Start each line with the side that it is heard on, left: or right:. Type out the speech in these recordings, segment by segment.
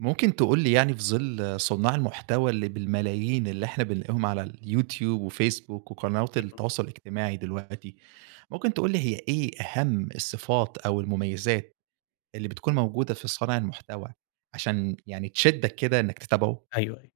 right: ممكن تقول لي يعني في ظل صناع المحتوى اللي بالملايين اللي إحنا بنلاقيهم على اليوتيوب وفيسبوك وقنوات
left: إمم.
right: التواصل الاجتماعي دلوقتي، ممكن تقول لي هي إيه أهم الصفات أو المميزات اللي بتكون موجودة في صانع المحتوى، عشان يعني تشدّك كده إنك تتابعه؟
left: أيوه، أيوه.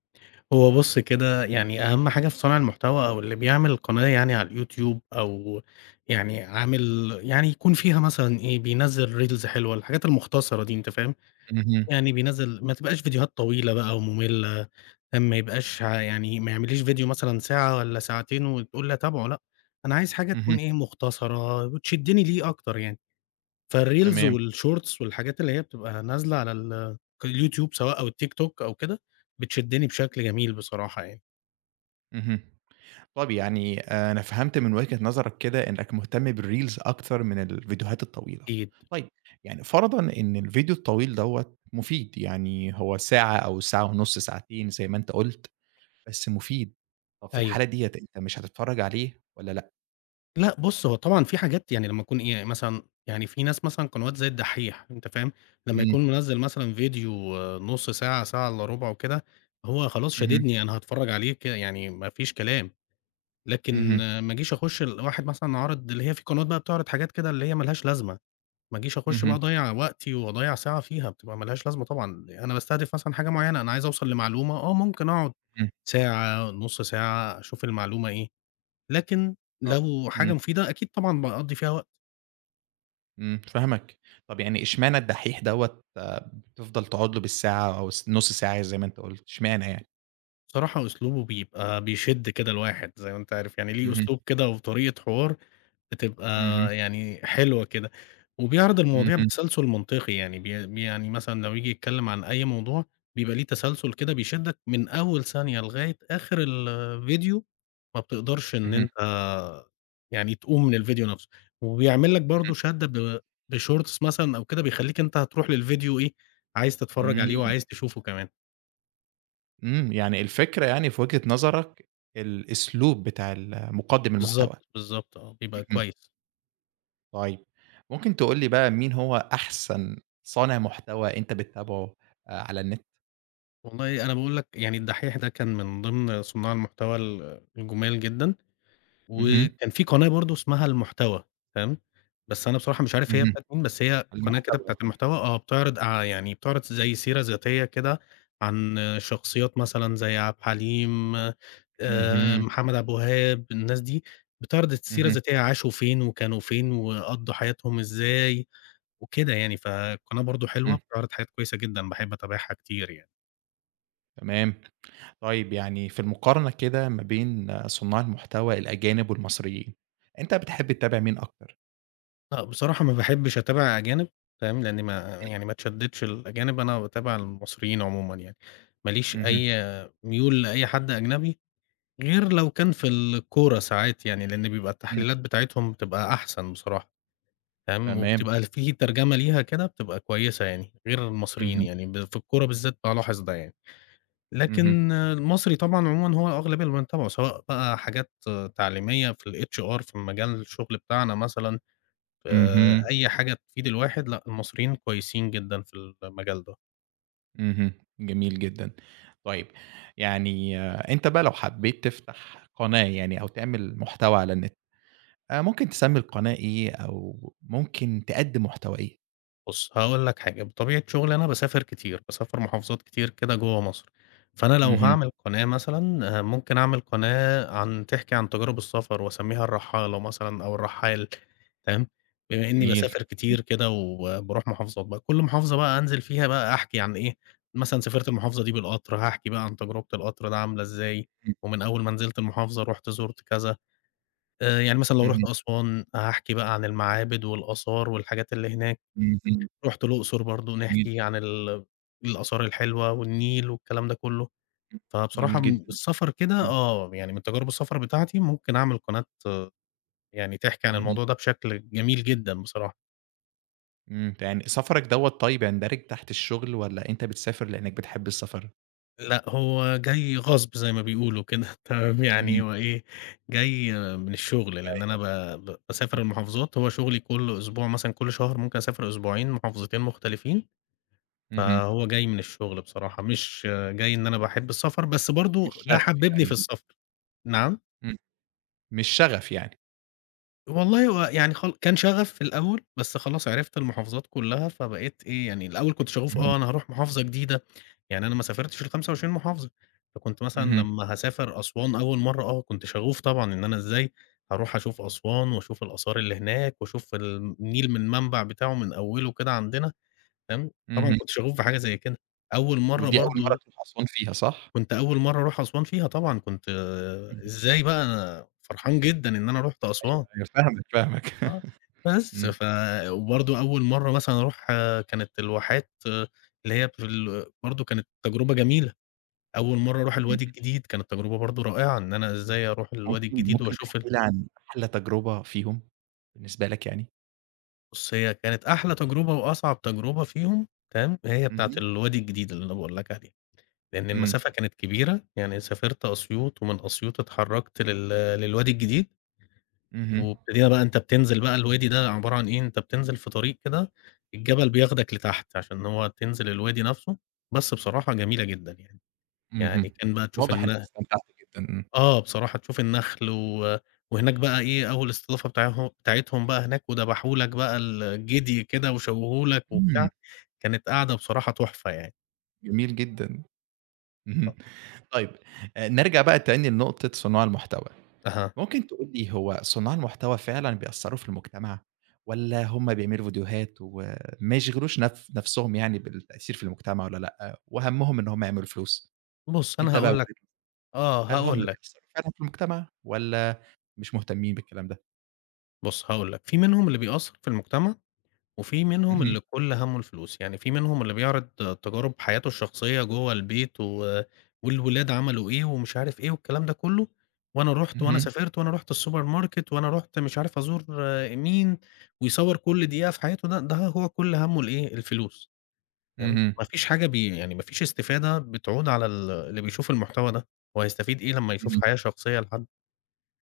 left: هو بُص كده، يعني أهم حاجة في صانع المحتوى أو اللي بيعمل قناة يعني على الYouTube أو يعني عامل يعني يكون فيها مثلًا إيه، بينزّل Reels حلوة، الحاجات المختصرة دي أنت فاهم؟
right: اهم.
left: يعني بينزّل ما تبقاش فيديوهات طويلة بقى ومملة، ما يبقاش ع يعني ما يعمليش فيديو مثلًا ساعة والّا ساعتين وتقول لي أتابعه لأ، أنا عايز حاجة
right: اهم.
left: تكون إيه، مختصرة وتشدّني ليه أكتر يعني. فالreels
right: تمام.
left: والshorts والحاجات اللي هي بتبقى نازلة على اليوتيوب سواء أو التيك توك أو كده، بتشدّني بشكل جميل بصراحة يعني،
right: اهم. طب يعني أنا فهمت من وجهة نظرك كده إنك مهتم بالreels أكتر من الفيديوهات الطويلة.
left: أكيد.
right: طيب، يعني فرضًا إن الفيديو الطويل دوّة مفيد، يعني هو ساعة أو ساعة ونُص، ساعتين زي ما أنت قُلت، بس مفيد. طب في
left: أيوه.
right: الحالة ديّة أنت مش هتتفرّج عليه والّا لأ؟
left: لأ بُص، هو طبعًا في حاجات يعني لمّا أكون إيه، مثلًا يعني في ناس مثلًا قنوات زي الدحّيح أنت فاهم، لمّا
right: إمم.
left: يكون منزّل مثلًا فيديو نُص ساعة، ساعة إلا ربع وكده، هو خلاص
right: اهم.
left: شاددني أنا هاتفرّج عليه يعني ما فيش كلام، لكن
right: اهم.
left: ما اجيش أخُش الواحد مثلًا عارض اللي هي في قنوات بقى بتعرض حاجات كده اللي هي ما لهاش لازمة. ما اجيش أخش بقى
right: اهم.
left: أضيّع وقتي وأضيّع ساعة فيها، بتبقى ما لهاش لازمة طبعًا، أنا باستهدف مثلًا حاجة معيّنة، أنا عايز أوصل لمعلومة، آه ممكن أقعد
right: إمم.
left: ساعة، نُص ساعة، أشوف المعلومة إيه، لكن
right: طب
left: لو
right: إمم،
left: حاجة مفيدة أكيد طبعًا باقضّي فيها وقت.
right: إمم، فاهمك. طب يعني إشمعنى الدحيح دوّة بتفضل تقعد له بالساعة أو نُص ساعة زي ما أنت قُلت، إشمعنى يعني؟
left: بصراحة أسلوبه بيبقى بيشد كده الواحد زي ما أنت عارف، يعني ليه
right: اهم.
left: أسلوب كده وطريقة حوار بتبقى
right: اهم.
left: يعني حلوة كده، وبيعرض المواضيع
right: اهم.
left: بتسلسل منطقي، يعني بي بي يعني مثلًا لو ييجي يتكلم عن أي موضوع بيبقى ليه تسلسل كده بيشدك من أول ثانية لغاية آخر الفيديو، ما بتقدرش إن
right: اهم.
left: أنت يعني تقوم من الفيديو نفسه، وبيعمل لك برضه شدّة ب بshorts مثلًا أو كده بيخلّيك أنت هتروح للفيديو إيه، عايز تتفرّج عليه
right: إمم.
left: وعايز تشوفه كمان.
right: إمم. يعني الفكرة يعني في وجهة نظرك الأسلوب بتاع ال مُقدِّم المحتوى.
left: بالضبط، بالضبط، بيبقى
right: اهم.
left: كويس.
right: طيب ممكن تقول لي بقى مين هو أحسن صانع محتوى أنت بتتابعه على النت؟
left: والله أنا باقول لك يعني الدحيح ده كان من ضمن صُناع المحتوى الجُمال جدًا.
right: اهم.
left: وكان في قناة برضه اسمها المحتوى، تمام، بس أنا بصراحة مش عارف هي
right: اهم.
left: بتاعة مين، بس هي قناة كده
right: المحتوى.
left: بتاعة
right: اهم.
left: المحتوى بتعرض يعني بتعرض زي سيرة ذاتية كده عن شخصيات مثلًا زي عبد الحليم،
right: اهم.
left: محمد عبد الوهاب، الناس دي بتعرض السيرة
right: إمم.
left: الذاتية عاشوا فين وكانوا فين وقضّوا حياتهم إزاي وكده يعني، فالقناة برضه حلوة
right: إمم.
left: بتعرض حاجات كويسة جدًا باحب أتابعها كتير يعني.
right: تمام. طيب يعني في المقارنة كده ما بين صُناع المحتوى الأجانب والمصريين، أنت بتحب تتابع مين أكتر؟
left: لأ، بصراحة ما باحبش أتابع أجانب فاهم، لأني ما اتشدّتش للأجانب، أنا باتابع المصريين عمومًا يعني، ما ليش
right: اهم.
left: أي ميول لأي حد أجنبي، غير لو كان في الكورة ساعات يعني، لأن بيبقى
right: إمم.
left: التحليلات بتاعتهم بتبقى أحسن بصراحة فاهم،
right: تمام.
left: وبتبقى في ترجمة ليها كده بتبقى كويسة يعني، غير المصريين
right: اهم.
left: يعني ب في الكورة بالذات بالاحظ ده يعني،
right: اهم.
left: لكن المصري طبعًا عمومًا هو الأغلبية اللي بنتابعه، سواء بقى حاجات تعليمية في الHR في مجال الشغل بتاعنا مثلًا،
right: اهم.
left: أي حاجة تفيد الواحد، لأ المصريين كويسين جدًا في المجال ده.
right: اهم. جميل جدًا. طيب، يعني أنت بقى لو حبيت تفتح قناة يعني أو تعمل محتوى على النت، ممكن تسمّي القناة إيه أو ممكن تقدّم محتوى إيه؟
left: بُص، هاقول لك حاجة، بطبيعة شغلي أنا باسافر كتير، باسافر محافظات كتير كده جوّه مصر، فأنا لو
right: اهم.
left: هاعمل قناة مثلًا، ممكن أعمل قناة تحكي عن تجارب السفر وأسميها الرحالة مثلًا أو الرحال، تمام؟ بما إني
right: جميل.
left: باسافر كتير كده وباروح محافظات بقى، كل محافظة بقى أنزل فيها بقى أحكي عن إيه، مثلًا سافرت المحافظة دي بالقطر، هاحكي بقى عن تجربة القطر ده عاملة إزاي،
right: إمم.
left: ومن أول ما نزلت المحافظة رُحت زُرت كذا. يعني مثلًا لو رُحت
right: اهم.
left: أسوان هاحكي بقى عن المعابد والآثار والحاجات اللي هناك،
right: اهم.
left: رُحت الأقصر برضه
right: جميل.
left: نحكي عن الآثار الحلوة والنيل والكلام ده كلّه، فبصراحة
right: جميل جدًا.
left: م السفر كده
right: إمم.
left: آه، يعني من تجارب السفر بتاعتي ممكن أعمل قناة يعني تحكي عن
right: اهم.
left: الموضوع ده بشكل جميل جدًا بصراحة.
right: إمم. يعني سفرك دوّة طيب يندرج تحت الشغل والّا أنت بتسافر لإنّك بتحب السفر؟
left: لأ هو جاي غصب زي ما بيقولوا كده تمام، يعني
right: اهم.
left: هو إيه، جاي من الشغل لأن أنا
right: أيوه.
left: ب ب باسافر
right: إمم.
left: المحافظات، هو شغلي كل أسبوع مثلًا كل شهر ممكن أسافر أسبوعين محافظتين مختلفين.
right: اهم.
left: فهو جاي من الشغل بصراحة، مش جاي إن أنا باحب السفر، بس
right: مش
left: برضه ده
right: شغف
left: حبّبني في
right: يعني.
left: السفر. نعم؟
right: إمم. مش شغف يعني.
left: والله هو يعني كان شغف في الأول، بس خلاص عرفت المحافظات كلّها، فبقيت إيه، يعني الأول كنت شغوف
right: اهم.
left: آه، أنا هاروح محافظة جديدة، يعني أنا ما سافرتش ال25 محافظة، فكنت مثلًا
right: اهم.
left: لمّا هاسافر أسوان أول مرّة آه، كنت شغوف طبعًا إن أنا إزاي هاروح أشوف أسوان وأشوف الآثار اللي هناك وأشوف النيل من المنبع بتاعه من أوّله كده عندنا، فاهم؟ طبعًا
right: اهم.
left: كنت شغوف بحاجة زي كده. أول مرّة
right: ودي أول مرّة
left: برضه
right: تروح أسوان فيها صح؟
left: كنت أول مرّة أروح أسوان فيها طبعًا، كنت
right: إمم.
left: إزاي بقى أنا فرحان جدًا إن أنا رُحت أسوان
right: أيوه فاهمِك، فاهمِك.
left: آه، بس
right: إمم.
left: ف وبرضه أول مرّة مثلًا أروح كانت الواحات اللي هي في ال برضه كانت تجربة جميلة، أول مرّة أروح
right: إمم.
left: الوادي الجديد كانت تجربة برضه رائعة، إن أنا إزاي أروح الوادي
right: ممكن
left: الجديد
right: ممكن
left: وأشوف ال.
right: تحكي لي عن أحلى تجربة فيهم بالنسبة لك يعني؟
left: بُص هي كانت أحلى تجربة وأصعب تجربة فيهم تمام، هي بتاعة
right: إمم.
left: الوادي الجديد اللي أنا باقول لك عليها، لأن
right: إمم.
left: المسافة كانت كبيرة، يعني سافرت أسيوط ومن أسيوط اتحركت للوادي الجديد.
right: اهم.
left: وابتدينا بقى أنت بتنزل بقى الوادي ده عبارة عن إيه، أنت بتنزل في طريق كده الجبل بياخدك لتحت، عشان هو تنزل الوادي نفسه، بس بصراحة جميلة جدًا يعني،
right: اهم.
left: يعني كان بقى تشوف
right: واضح إنِّك
left: الن
right: استمتعتِ جدًا. إمم.
left: آه بصراحة تشوف النخل وهناك بقى إيه أول استضافة بتاعه بتاعتهم بقى هناك وذبحوا لك بقى الجدي كده وشووه لك
right: إمم.
left: وبتاع، كانت قعدة بصراحة تحفة يعني.
right: جميل جدًا. اهم. طيب نرجع بقى تاني لنقطة صُناع المحتوى.
left: أها،
right: ممكن تقول لي هو صُناع المحتوى فعلًا بيأثّروا في المجتمع والّا هم بيعملوا فيديوهات وما يشغلوش نفسهم يعني بالتأثير في المجتمع والّا لأ، وهمّهم إن هم يعملوا فلوس؟
left: بُص أنا
right: أنت بقى
left: هاقول لك آه
right: هل هم
left: هاقول لك،
right: بيأثّروا فعلًا في المجتمع والّا مش مهتمين بالكلام ده؟
left: بُص هاقول لك، في منهم اللي بيأثّر في المجتمع وفي منهم
right: اهم.
left: اللي كل هَمُّه الفلوس، يعني في منهم اللي بيعرض تجارب حياته الشخصية جوّه البيت والولاد عملوا إيه ومش عارف إيه والكلام ده كلّه، وأنا رُحت وأنا
right: اهم.
left: سافرت وأنا رُحت السوبر ماركت وأنا رُحت مش عارف أزور آه، مين، ويصوّر كل دقيقة في حياته ده هو كل هَمُّه الإيه، الفلوس تمام،
right: اهم.
left: ما فيش حاجة بي يعني ما فيش استفادة بتعود على ال اللي بيشوف المحتوى ده، هو هيستفيد إيه لمّا يشوف
right: اهم.
left: حياة شخصية لحد؟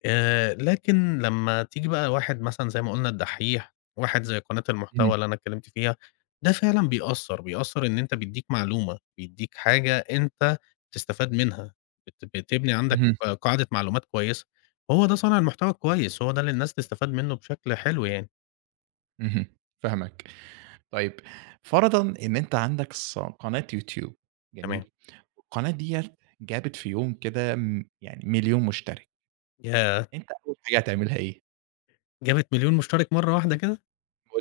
left: لكن لمّا تيجي بقى واحد مثلًا زي ما قُلنا الدحّيح، واحد زي قناة
right: اهم.
left: المحتوى اللي أنا اتكلمت فيها، ده فعلًا بيأثّر، بيأثّر إن أنت بيدّيك معلومة، بيدّيك حاجة أنت تستفاد منها، بتبني عندك
right: اهم.
left: آه، قاعدة معلومات كويسة، هو ده صانع المحتوى الكويس، هو ده اللي الناس تستفاد منه بشكل حلو يعني.
right: اهم. فاهمك. طيب فرضًا إن أنت عندك قناة يوتيوب،
left: تمام،
right: جميل، والقناة ديّة جابت في يوم كده يعني 1000000 مشترك،
left: ياه!
right: أنت أول حاجة هتعملها إيه؟
left: جابت مليون مشترك مرّة واحدة كده،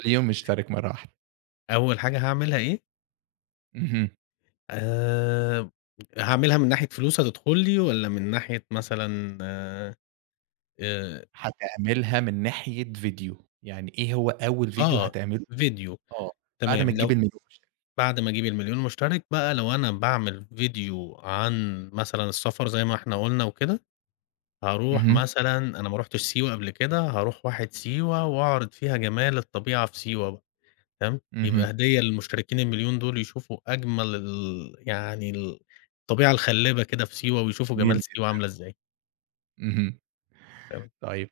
right: مليون مشترك مرّة واحدة.
left: أول حاجة هاعملها إيه،
right: اهم.
left: آآ، هاعملها من ناحية فلوس هتدخل لي والّا من ناحية مثلًا
right: هتعملها من ناحية فيديو، يعني إيه هو أول فيديو
left: آه،
right: هتعمله
left: فيديو
right: آه، بعد ما
left: تمام،
right: تجيب
left: لو
right: ال1000000 مشترك؟
left: بعد ما أجيب ال1,000,000 مشترك بقى لو أنا باعمل فيديو عن مثلًا السفر زي ما إحنا قُلنا وكده، هاروح
right: اهم.
left: مثلًا أنا ما رُحتش سيوة قبل كده، هاروح واحد سيوة وأعرض فيها جمال الطبيعة في سيوة بقى، تمام،
right: اهم.
left: يبقى هدية للمشتركين ال1,000,000 دول يشوفوا أجمل ال يعني ال الطبيعة الخلّبة كده في سيوة ويشوفوا
right: جميل
left: جمال سيوة
right: جدًا.
left: عاملة إزاي،
right: اهم.
left: تمام،
right: طيب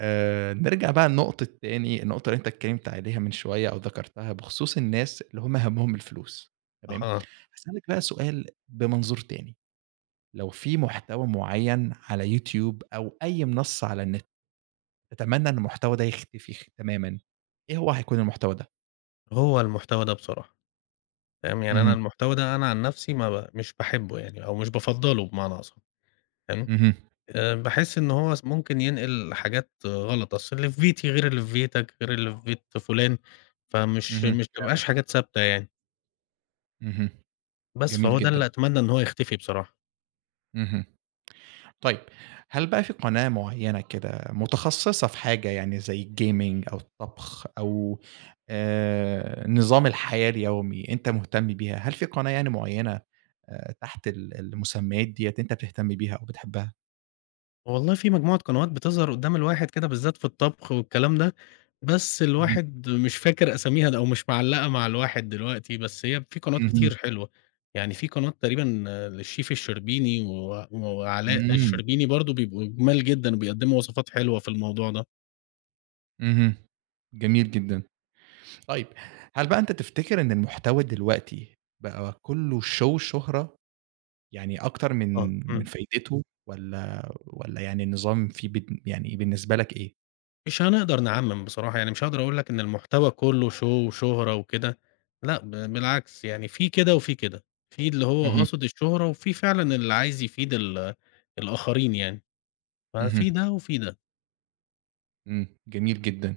right: نرجع بقى لنقطة تاني النقطة اللي أنت اتكلمت عليها من شوية أو ذكرتها بخصوص الناس اللي هم هَمّهم الفلوس، تمام؟
left: أها،
right: هاسألك بقى سؤال بمنظور تاني، لو في محتوى معين على يوتيوب أو أي منصة على النت، تتمنى إن المحتوى ده يختفي تمامًا، إيه هو هيكون المحتوى ده؟
left: هو المحتوى ده بصراحة، تمام، يعني أنا
right: اهم.
left: المحتوى ده أنا عن نفسي ما ب مش باحبه يعني أو مش بافضّله بمعنى أصح، تمام.
right: اهم.
left: باحس إن هو ممكن ينقل حاجات غلط، أصل اللي في بيتي غير اللي في بيتك، غير اللي في بيت فلان، فمش
right: اهم.
left: مش
right: فعلًا.
left: تبقاش حاجات ثابتة يعني،
right: اهم.
left: بس
right: جميل
left: فهو ده اللي
right: جدًا.
left: أتمنى إن هو يختفي بصراحة.
right: اهم. طيب، هل بقى في قناة معيّنة كده متخصصة في حاجة يعني زي الgaming أو الطبخ أو نظام الحياة اليومي أنت مهتم بيها، هل في قناة يعني معيّنة تحت ال المسميات ديّة أنت بتهتم بيها أو بتحبها؟
left: والله في مجموعة قنوات بتظهر قدّام الواحد كده بالذات في الطبخ والكلام ده، بس
right: اهم.
left: الواحد مش فاكر أساميها د أو مش معلّقة مع الواحد دلوقتي، بس هي في قنوات
right: اهم.
left: كتير حلوة، يعني في قناة تقريبًا للشيف الشربيني وعلاء
right: إمم.
left: الشربيني برضه بيبقوا جُمال جدًا وبيقدّموا وصفات حلوة في الموضوع ده.
right: اهم. جميل جدًا. طيب، هل بقى أنت تفتكر إن المحتوى دلوقتي بقى كلّه show وشهرة، يعني أكتر
left: آه،
right: من
left: إمم.
right: فايدته والّا يعني النظام فيه يعني بالنسبة لك إيه؟
left: مش هنقدر نعمم بصراحة، يعني مش هاقدر أقول لك إن المحتوى كلّه شو وشهرة وكده، لأ ب بالعكس يعني في كده وفي كده، في اللي هو
right: اهم.
left: قاصد الشهرة، وفي فعلًا اللي عايز يفيد الآخرين يعني،
right: اهم.
left: ففي ده وفي ده،
right: إمم. جميل جدًا.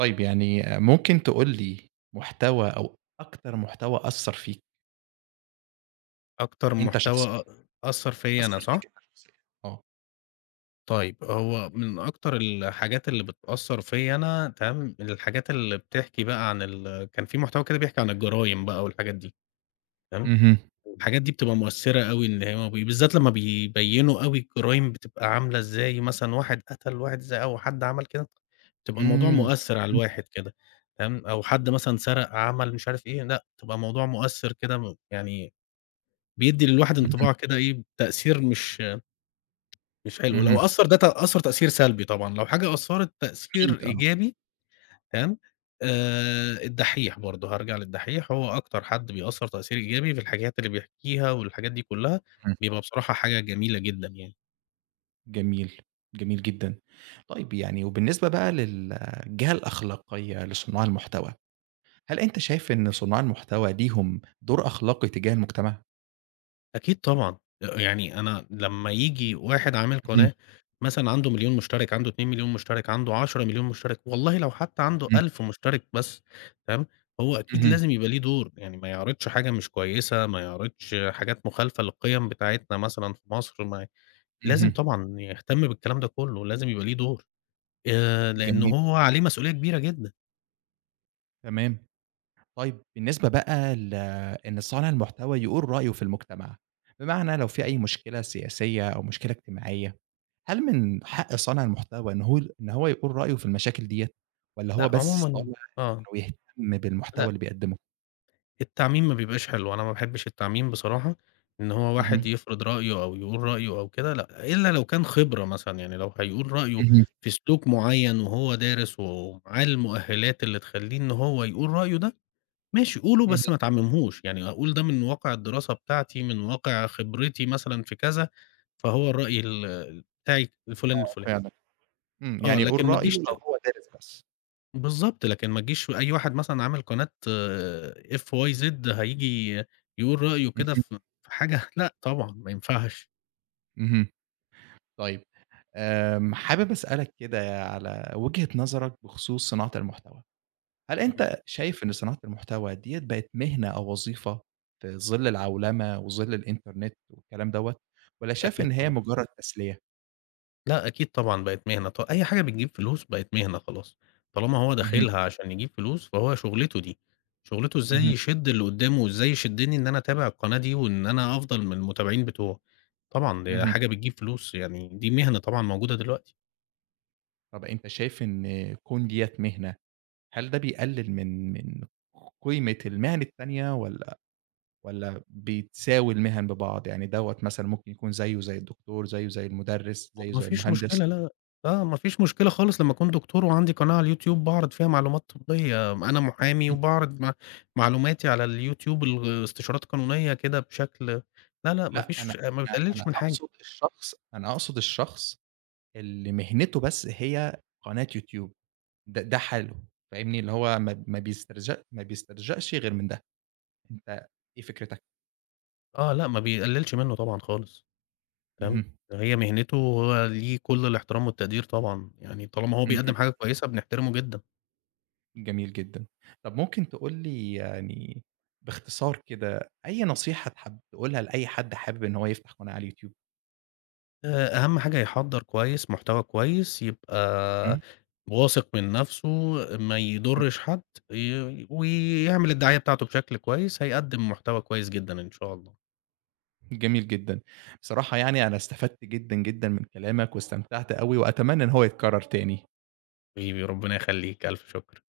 right: طيب يعني ممكن تقول لي محتوى أو أكتر محتوى أثّر فيك
left: أكتر
right: أنت
left: محتوى
right: شخصيًا،
left: أ أثّر فيّا أنا
right: أثّر
left: صح؟
right: فيك أنت شخصيًا؟ آه.
left: طيب هو من أكتر الحاجات اللي بتأثّر فيّا أنا تمام، الحاجات اللي بتحكي بقى عن ال كان في محتوى كده بيحكي عن الجرايم بقى والحاجات دي، تمام؟
right: اهم.
left: الحاجات دي بتبقى مؤثرة أوي، إن هو بالذات لمّا بيبيّنوا أوي الجرايم بتبقى عاملة إزاي، مثلًا واحد قتل واحد إزاي أو حد عمل كده، بتبقى الموضوع
right: إمم.
left: مؤثر على
right: اهم.
left: الواحد كده، تمام، أو حد مثلًا سرق، عمل مش عارف إيه، لأ، بتبقى الموضوع مؤثر كده يعني بيدّي للواحد
right: اهم.
left: انطباع كده إيه، تأثير مش حلو، لو
right: اهم.
left: أثّر ده ت أثّر تأثير سلبي طبعًا، لو حاجة أثّرت تأثير
right: أكيد آه.
left: إيجابي تمام؟ الدحّيح برضه، هارجع للدحّيح، هو أكتر حد بيأثّر تأثير إيجابي في الحاجات اللي بيحكيها والحاجات دي كلّها،
right: اهم.
left: بيبقى بصراحة حاجة جميلة جدًا يعني.
right: جميل. جميل جدًا. طيب يعني وبالنسبة بقى للجهة الأخلاقية لصناع المحتوى، هل أنت شايف إن صناع المحتوى ليهم دور أخلاقي تجاه المجتمع؟
left: أكيد طبعًا، يعني أنا لمّا ييجي واحد عامل
right: اهم.
left: قناة مثلًا عنده مليون مشترك، عنده 2.000.000 مشترك، عنده 10.000.000 مشترك، والله لو حتى عنده
right: إمم.
left: 1000 مشترك بس، تمام؟ هو أكيد
right: اهم.
left: لازم يبقى ليه دور، يعني ما يعرضش حاجة مش كويسة، ما يعرضش حاجات مخالفة للقيم بتاعتنا مثلًا في مصر، ما لازم
right: اهم.
left: طبعًا يهتم بالكلام ده كلّه، لازم يبقى ليه دور. لإنه
right: جميل.
left: هو عليه مسؤولية كبيرة جدًا.
right: تمام. طيب بالنسبة بقى إن صانع المحتوى يقول رأيه في المجتمع، بمعنى لو في أي مشكلة سياسية أو مشكلة اجتماعية، هل من حق صانع المحتوى إن هو يقول رأيه في المشاكل ديّة، والّا هو
left: لأ،
right: بس طالع
left: عمومًا آه، إمم.
right: إنه يهتم بالمحتوى
left: لأ،
right: اللي بيقدمه؟
left: التعميم ما بيبقاش حلو، أنا ما باحبش التعميم بصراحة، إن هو واحد
right: اهم.
left: يفرض رأيه أو يقول رأيه أو كده لأ، إلا لو كان خبرة مثلًا، يعني لو هيقول رأيه
right: اهم.
left: في سلوك معيّن وهو دارس ومعاه المؤهلات اللي تخلّيه إن هو يقول رأيه ده، ماشي قوله
right: اهم.
left: بس ما تعممهوش، يعني أقول ده من واقع الدراسة بتاعتي، من واقع خبرتي مثلًا في كذا، فهو الرأي ال بتاعي الفلان
right: آه
left: الفلاني،
right: فعلًا. إمم.
left: آه،
right: يعني يقول
left: لكن ما
right: رأيه
left: تجيش
right: لو
left: ت
right: هو دارس بس.
left: بالضبط، لكن ما تجيش أي واحد مثلًا عامل قناة FYZ هييجي يقول رأيه كده
right: اهم.
left: في حاجة لأ طبعًا ما ينفعش،
right: اهم. طيب حابب أسألك كده على وجهة نظرك بخصوص صناعة المحتوى. هل
left: اهم،
right: أنت شايف إن صناعة المحتوى ديّة بقت مهنة أو وظيفة في ظِل العولمة وظِل الإنترنت والكلام دوّة، والّا شايف
left: أكيد
right: إن هي
left: طبعًا،
right: مجرد تسلية؟
left: لأ أكيد طبعًا بقت مهنة أي حاجة بتجيب فلوس بقت مهنة خلاص، طالما هو
right: اهم.
left: داخلها عشان يجيب فلوس فهو شغلته دي، شغلته إزاي
right: اهم.
left: يشد اللي قدامه وإزاي يشدني إن أنا أتابع القناة دي وإن أنا أفضل من المتابعين بتوعه، طبعًا دي
right: اهم.
left: حاجة بتجيب فلوس يعني دي مهنة طبعًا موجودة دلوقتي.
right: طَب أنت شايف إن كون ديّة مهنة، هل ده بيقلل من قيمة المهن التانية والّا بتساوي المهن ببعض؟ يعني دوّة مثلًا ممكن يكون زيه زي الدكتور، زيه زي المدرس،
left: هو
right: زيه
left: ما
right: زي
left: فيش
right: المهندس.
left: مشكلة لا، لأ، آه، ما فيش مشكلة خالص لمّا أكون دكتور وعندي قناة على الYouTube باعرض فيها معلومات طبية، أنا محامي
right: إمم.
left: وباعرض معلوماتي على الYouTube ال استشارات قانونية كده بشكل لا، لأ،
right: لأ أنا
left: ما
right: أنا
left: بتقللش
right: أنا
left: من حاجة،
right: أقصد الشخص أنا أقصد الشخص اللي مهنته بس هي قناة يوتيوب، ده حاله، فاهمني؟ اللي هو ما بيسترجعش غير من ده، أنت إيه فكرتك؟
left: آه، لأ، ما بيقللش منه طبعًا خالص، تمام،
right: اهم.
left: هي مهنته وهو ليه كل الاحترام والتقدير طبعًا، يعني طالما هو
right: اهم.
left: بيقدّم حاجة كويسة بنحترمه جدًا.
right: جميل جدًا. طب ممكن تقول لي يعني باختصار كده أي نصيحة تحب تقولها لأي حد حابب إن هو يفتح قناة على اليوتيوب؟
left: أهم حاجة يحضّر كويس، محتوى كويس،
right: إمم.
left: يبقى واثق من نَفْسه، ما
right: إمم.
left: يضرّش حد، ويعمل الدعاية بتاعته بشكل كويس، هيقدّم محتوى كويس جدًا إن شاء الله.
right: جميل جدًا. بصراحة يعني أنا استفدت جدًا، جدًا من كلامك واستمتعت أوي وأتمنى إن هو يتكرر تاني.
left: حبيبي، ربنا يخلّيك، ألف شكر.